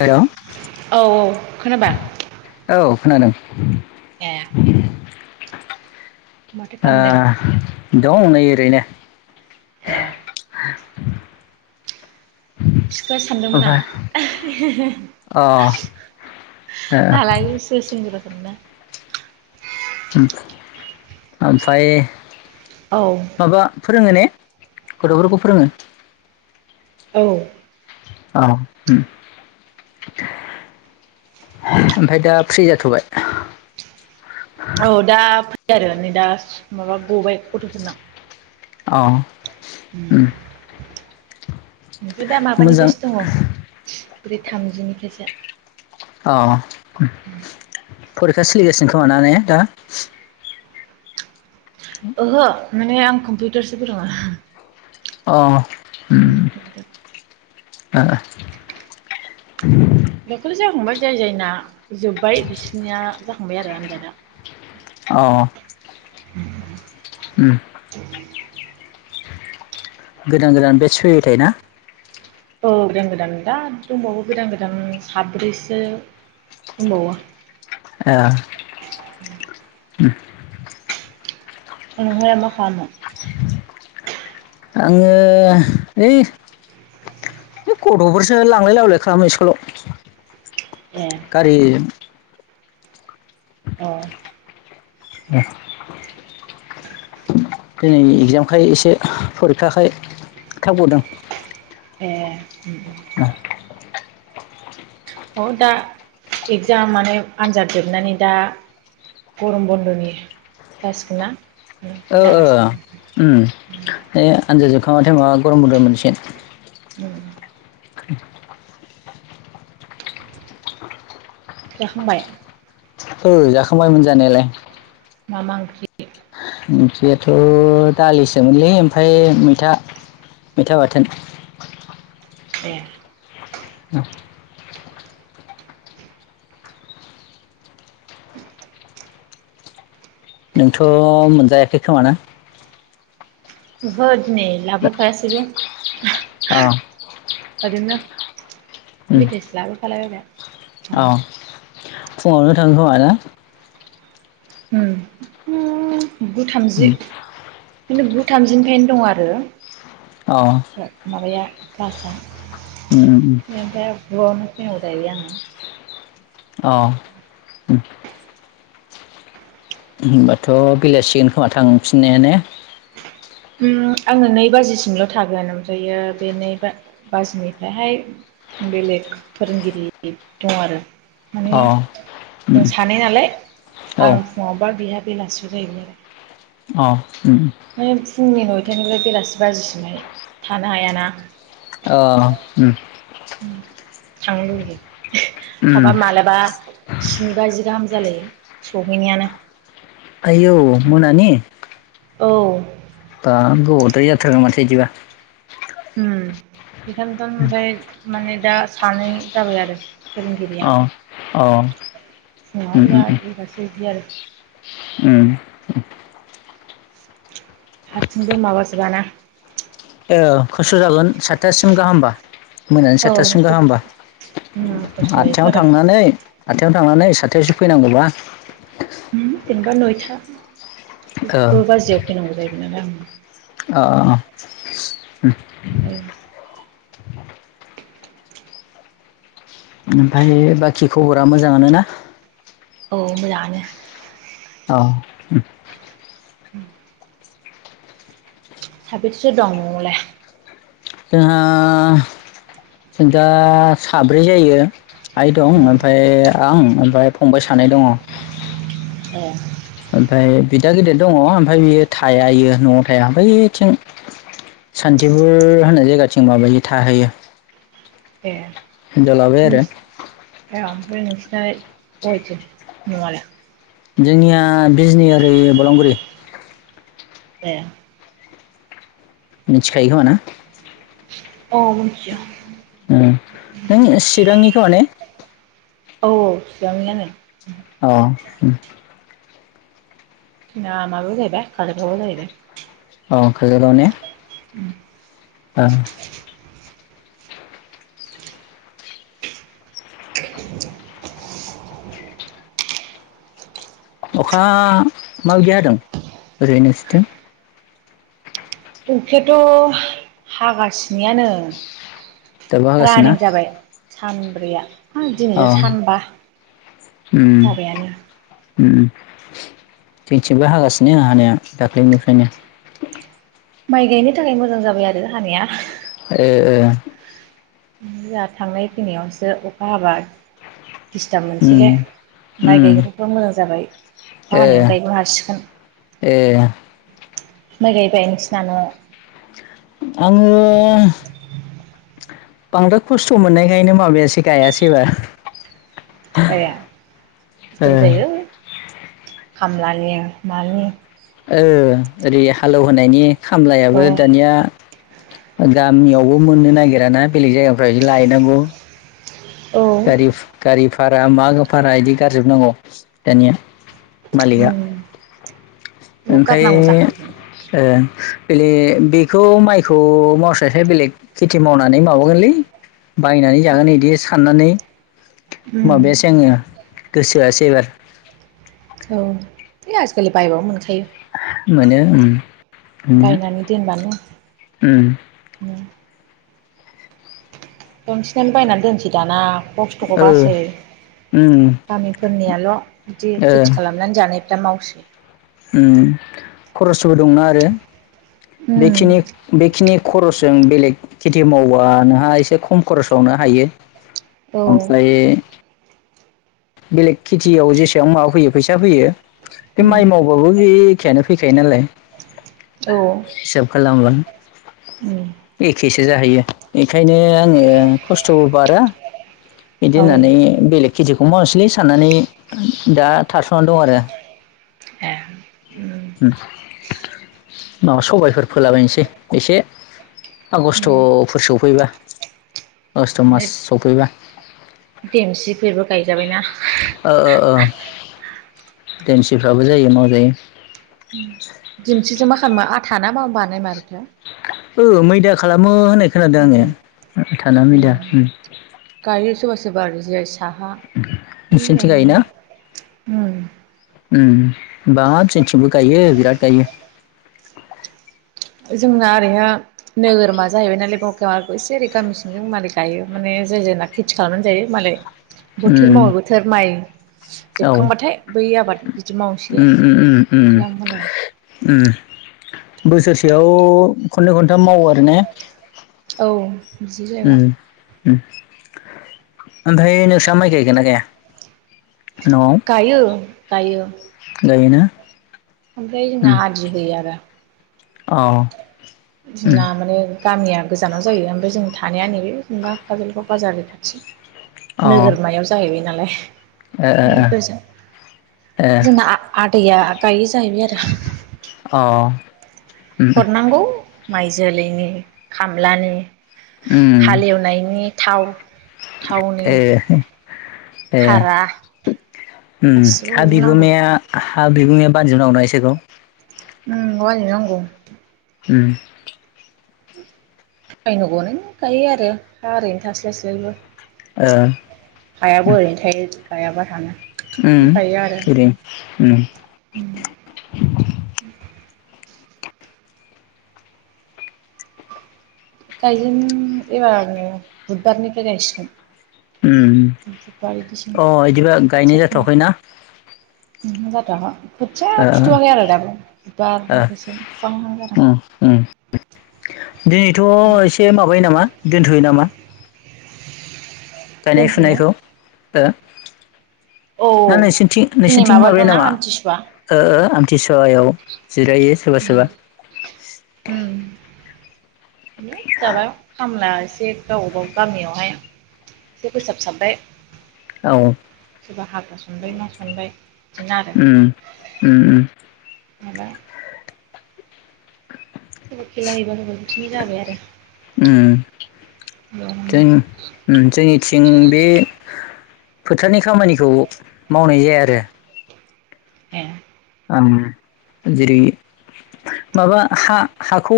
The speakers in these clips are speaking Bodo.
हेलौ औ औ। खोनाबा? औ खोनादों। ए माथो आ खालामदों दं नै ओरैनो ए। सिखाया सानदोंमोन आं ओमफ्राय अ हालाय सोर सिंगुर [unintelligible] ओमफ्राय औ माबा फोरोङो ने? गथ'फोरखौ फोरोङो। औ। औ ओमफफ्राय दा फ्रि जाथ'बाय? औ दा फै आरो नै दा माबा गबाय गथ'फोरना अ। ओमफ्राय दा मोजां माबानिफ्रायसो दङ। ब्रै थामजिनिफ्रायसो अ फरिखा सोलिगासिनो खोमा ना ने? दा ओहो। माने आं कम्पिउटारसो फोरोङो। अ [inaudible] ओ ओ। दख'लि जाखांबाय जाय जायना जोब्बाय बिसोरनिया जाहांबाय आरो आनजादा। अ। उ गोदान गोदान बे सुैयो थ ना औ गोदान गोदान दा दंबावो गोदान गोदान साब्रैसो दंबावो ए द अहबा ख न आङो ओइ बे गथ'फोरसो लांलाय लायलाय खालामो स्कुलाव ए खाारि अ दे दिनै एगजामखाय एसे फरिखाखाय थाब बदों ए उम अ दा इक्जाम माने आनजाद जोबनानै दा गरम बन्द'नि जासिगोन ना ओ जागासिनो उम द बे आनजाद जोबखांबाथाय माबा गरम गदोम मोनसेन [unintelligible] जाखांबाय औ जाखांबायमोन जानायालाय मामा ओंख्रि ओंख्रियाथ' दालिसोमोनलै ओमफफ्राय मैथा मैथा बाथोन औ नोंथ' मोनजायाखै खोमाना बद नै लाबखौ आसग अ आदिनो उम मिथस्ला फलाबबाय अ जानो फुङावनो थाङो खोमा ना उम गु उम थामजि बिदिनो गु थामजिनिफ्रायनो दं आरो अ माबाया बिफसा उम उम म द जनो [unintelligible] दायङा [unintelligible] औ होनबाथ' बेलासिगोन खोमा थांफिननायानो आङो नै बाजिसिमल' थागोन ओमफायो बे नै बाजिनिफ्रायहाय बेले। फोरोंगिरि दं आरो माने अ जों उम सानै नालाय औ आं फुङावबा बिहा बेलासि जायोम आरो अ उ माने फुंनि नयथायानिफ्राय बेलासि बाजिसिमहाय थानो हायाना अ सांलि उम थाबा मालाबा स्नि बाजि गाहाम जालायो सहैनायानो आयौ मोनानि औ दा गदारि जाथखौ मसिजबा [unintelligible] हम बेखायनोथ' ओमफ्राय माने दा सानै जाबाय आरो फोरोंगिरिया औ औ उम सिव उम एबासो बिदि आरो उम हारसिंबो माबाजोबाना दासिम गाहामबा मोनानि औ साथथासिम गाह होमबा खस्थ' आदथायाव जाहैथारो थांनानै आथायावनो थांनानै साथायावसो फैनांगौबा जेनबा नयथा ओ कबा बामियान नांगौ जायो बिदि द अ [unintelligible] ओमफफ्राय बाखि खबरा मोजांङानो ना औ मोजाङानो औ उम साबैसेसो दं न'लाय जोंहा दा साब्रै जायो आइ दं ओमफ्राय आं ओमफ्राय फंबाय सानै दङ औ ओमफफ्राय बिदा गिदिर दङ ओमफफ्राय बियो थायाायो न'आव थाया ओमफ्रायथिं सान्थिफुर होननाय जायगाथिं माबायो थाहैयो ए हिनजाव लाबाय आरो [unintelligible] जोंनिया बिजनि ओरि बलांगुरि दे मिथिखायो खोमाना औ मिया नों चिरांनिखौ ने औ औ चबांनियानो औ ना आ माबा जायबाय खालिखौाबो जाहायबाय। औ खाजोल गाव ने औ अखा माबि गिया जादों ओरैनोसथिं उखायाथ' हागासिनोयानो। दाबो हागासिनो ना रानिं जाबाय सानब्रैया ह अ दिनजों सानबा जाबायानो थोंथिबो हागासिनो आं हानाया दाख्लैनिफ्रायनो। माइ गायनो थाखाय मोजां जाबाय आरो हानाया ‌। एओ ओ फ्राय जोंहा थांनाय फैनायावसो अखा हाबा दिस्टार्ब मोनसैले उम माइ उम गायग्राफ्रा मोजां जाबाय ए बानायावनो गायनो हासिगोन। ए माइ गायबाय [unintelligible] आङो बांद्राय खस्थ' मोननायखायनो माबायासै गायासै एबार ए ओ [unintelligible] खामलानि मानि ओ ओरै हालेवहोनायनि औ खामलायाबो दानिया गामियावबो मोननो नागिराना बेलेग जायगाफ्राव इदि लायनांगौ। औ गारिफ गारिफ भारा मा भारा बिदि गारजोबनांगौ दानिया। मालिगा उम [unintelligible] बेखौ ओमफ्राय गारनांगौ ओ जाखायो बेले बेखौ माइखौ मावस्रायसाय बेलेग खेथि मावनानै माबागोनलै बायनानै जागोन इदि फाननानै उम माबायासै आङो गोसो होआसै एबार बे आजिखालि बायबाबो मोनखायो। मोनो उम बायनानै दोनबानो उम दंसिनानो बायनानै दोनसै दाना। खस्थ'खौ ओ बासो उम गामिफोरनियाल' बिदि ओ खेथि खालामनानै जानाय। दा मावसै उम खरसबो दंना आरो बे उम बेखिनि बेखिनि खरस जों बेलेग खेथि मावबा नोंहा एसे खम खरसावनो हायो औ ओमफ्राय बेलेग खेथियाव जेसां माबा फैयो फैसा फैयो बे उम माइ मावबाबो बे खे यानो फैखायो नालाय औ हिसाब खालामोबा उम खेसो जाहैयो इखायनो आङो खस्थ'बो बारा इदि औ होननानै बेलेग खिदु मोसलै साननानै दा थारथ'ना दं आरो ए उम माबा सबायफोर फोलाबायनसै एसे उम आगस्टफोर सफैबा आगस्ट' मास सफैबा देमसिफोरबो गायजाबायना ओ-ओ-ओ देन्सिफ्राबो जायो मावजायो दिमसिजो मा खामा आथाना मा बानाय मारोथाय ओ मैदा खालामो होनाय खोनादो आङो बिदा आथाना मैदा उम रबा आरो [unintelligible] साहा नोंसिनिथिं गायोना [unintelligible] उम उम बाब जोंनथिंबो गायो बिराद गायो जोंना ओरैहा नोगोरमा जाहैबाय नालाय बकाग एसे ओरै गामि सिंजों मालाय गायो माने जाय ना खेथि खालामनानै जायो मालाय बोथोर उम मावो बोथोर माइ औ जोबखांबाथाय बै आबाद बिदि माव एसे उम उम उम उम खालामो आरो उम बोसोरसेयाव खननै खनथाम मावो आरो ने औ बिसि उम जायबा उम ओमफाय नोंसा माइ गायगोन ना गाया न'आव गायो गायो गायोना ओमफ्राय उम जोंना आदि होयो आरो अ उम बिना माने गामिया गोजानाव जायो ओमफाय जों थानाया नैबे जेनेबा काजलगाव बाजारनि खाथि अ नोगोरमायाव जाहैबाय जालाय ए ए [unintelligible] जोंना आ-आदैया गायो जाहैबाय [unintelligible] अ उम हरनांगौ माइ जोलैनि खामलानि उम हालेवनायनि थाव थावनि ए ए भारा उम गासिबो हा हरजोबनांगौ बिगोमाया हा बिगुमाया बानजोबनांगौना इसोरखौ उम बानजोबनांगौ उम बायनो गनायनि गायो आरो हा ओरैनो थास्लाय स्लायबो ओ हायाबो ओरैनो थायो गायाबा रानो उम ओरैनो उम गायजेन एबारनो बुधबारनिफ्राय गायसिगोन उम बुधबार अ बिदिसिमबो इदिबा गायनाय जाथ'वाखैना उमहो जाथ'याखै खोथिया ओ फुथुवाखै आरो दाबो ओ बुधबारनिफ्रायसो फुहांहां जादों उम ओ एसे माबायो नामा दोनथ'यो नामा गायनाय दोनथ'नो फुनायखौ औ औ ना नोंसोरनिथिं दिनै नोंसोरनिथिं माबा माबायो दंना नामा आमथिसुवा ओ आमथिसुवाआव जिरायो सोरबा सोरबा उम जाबाय खामला एसे गाव गाव गामियावहाय एसे फोसाबसाबबाय औ सोरबा हाग्रा सनबाय मा सनबाय बिदिनो आरो उम उम उम माबा सोरबा खेला हैबा होबाय बिदिनो जाबाय आरो उम बेयावनो जों उम जोंनिथिं बे फोथारनि खामानिखौ मावनाय जाया आरो ए उम जेरै माबा हा हाखौ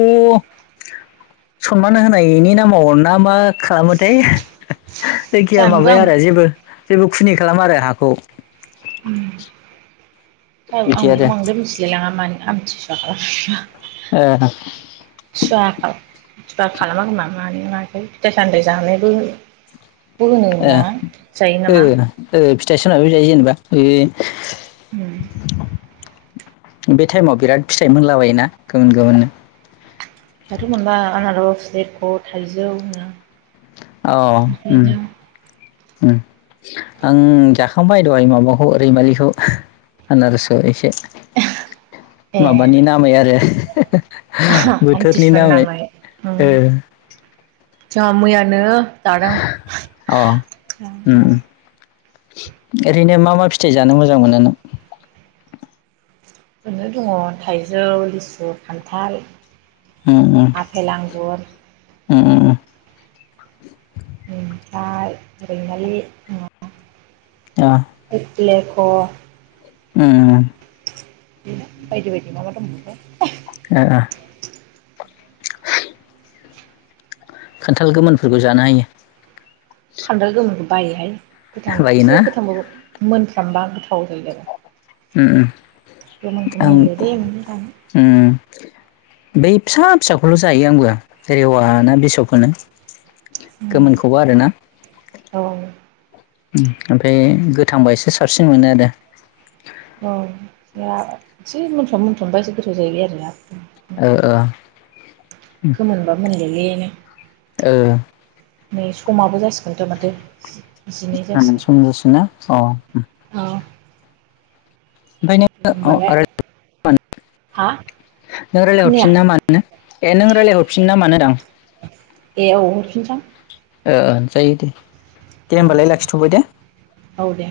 सनमान होनायनि नामाव ना मा खालामोथाय जायखिया जानोबो आं माबाया आरो जेबो जेबो खुनि खालामा आरो हाखौ औ बिदि आंबो आरो बांद्राय मिथिलाय लाङा मानो आमथि [unintelligible] ए [unintelligible] फिथाइ सामथाइ जानायबो फगनो नामा जायोनामा स्टाइसनाबो जायो जेनेबा बे उ बे टाइमाव बिराद फिथाइ मोनलाबायोना गुबुन गुबुननो लेतख' थाइजौ नौ अ उम उम आं जाखांबाय दहाइ माबाखौ रैमालिखौ आनारसखौ एसे ए माबानि नामै आरो बोथोरनि आमथिसुवानि नामै उम ओ जोंहा मैयानो अ उम उम [unintelligible] ओरैनो मा मा फिथाइ जानो मोजां मोनो नों नो दङ थाइजौ लिसु खान्थाल आफेल आंगुर ओम ओम ओम ओमफाय रैमालि [unintelligible] [unintelligible] एप्लेख' उम उम उम बायदि बायदि मा मा दंमोन्थाय ओ ओ खान्थाल गोमोनफोरखौ जानो हायो खान्थाल गोमोन बायोहाय गोथां बायोना एसे गोथांबाबो मोन जाम्बा गोथाव जायो आरो उम गोमोनखौ उम ओं मिलौ दे मोनो जानो उम बै फिसा फिसाखौल' जायो आंबो रेवा ना बिसख होनो गोमोनखौबो आरोना औ उम ओमफाय गोथांबा एसे साबसिन मोनो आरो औ जोंहा एसे मोनफ्रोम मोनफ्रोमबासो एसे गोथाव जाहैबाय आरोना ओ ओ गोमोन बा मोनले-ले नो ओ नै समाबो जासिगोनथ' माथो जिनै ओं जासिगोन सम जासिगोनना अ औ होनबालाय हा खोनाया [unintelligible] नोंथां ओ ओ जायो दे दे औ होमबालाय लाखिथ'बाय दे औ दे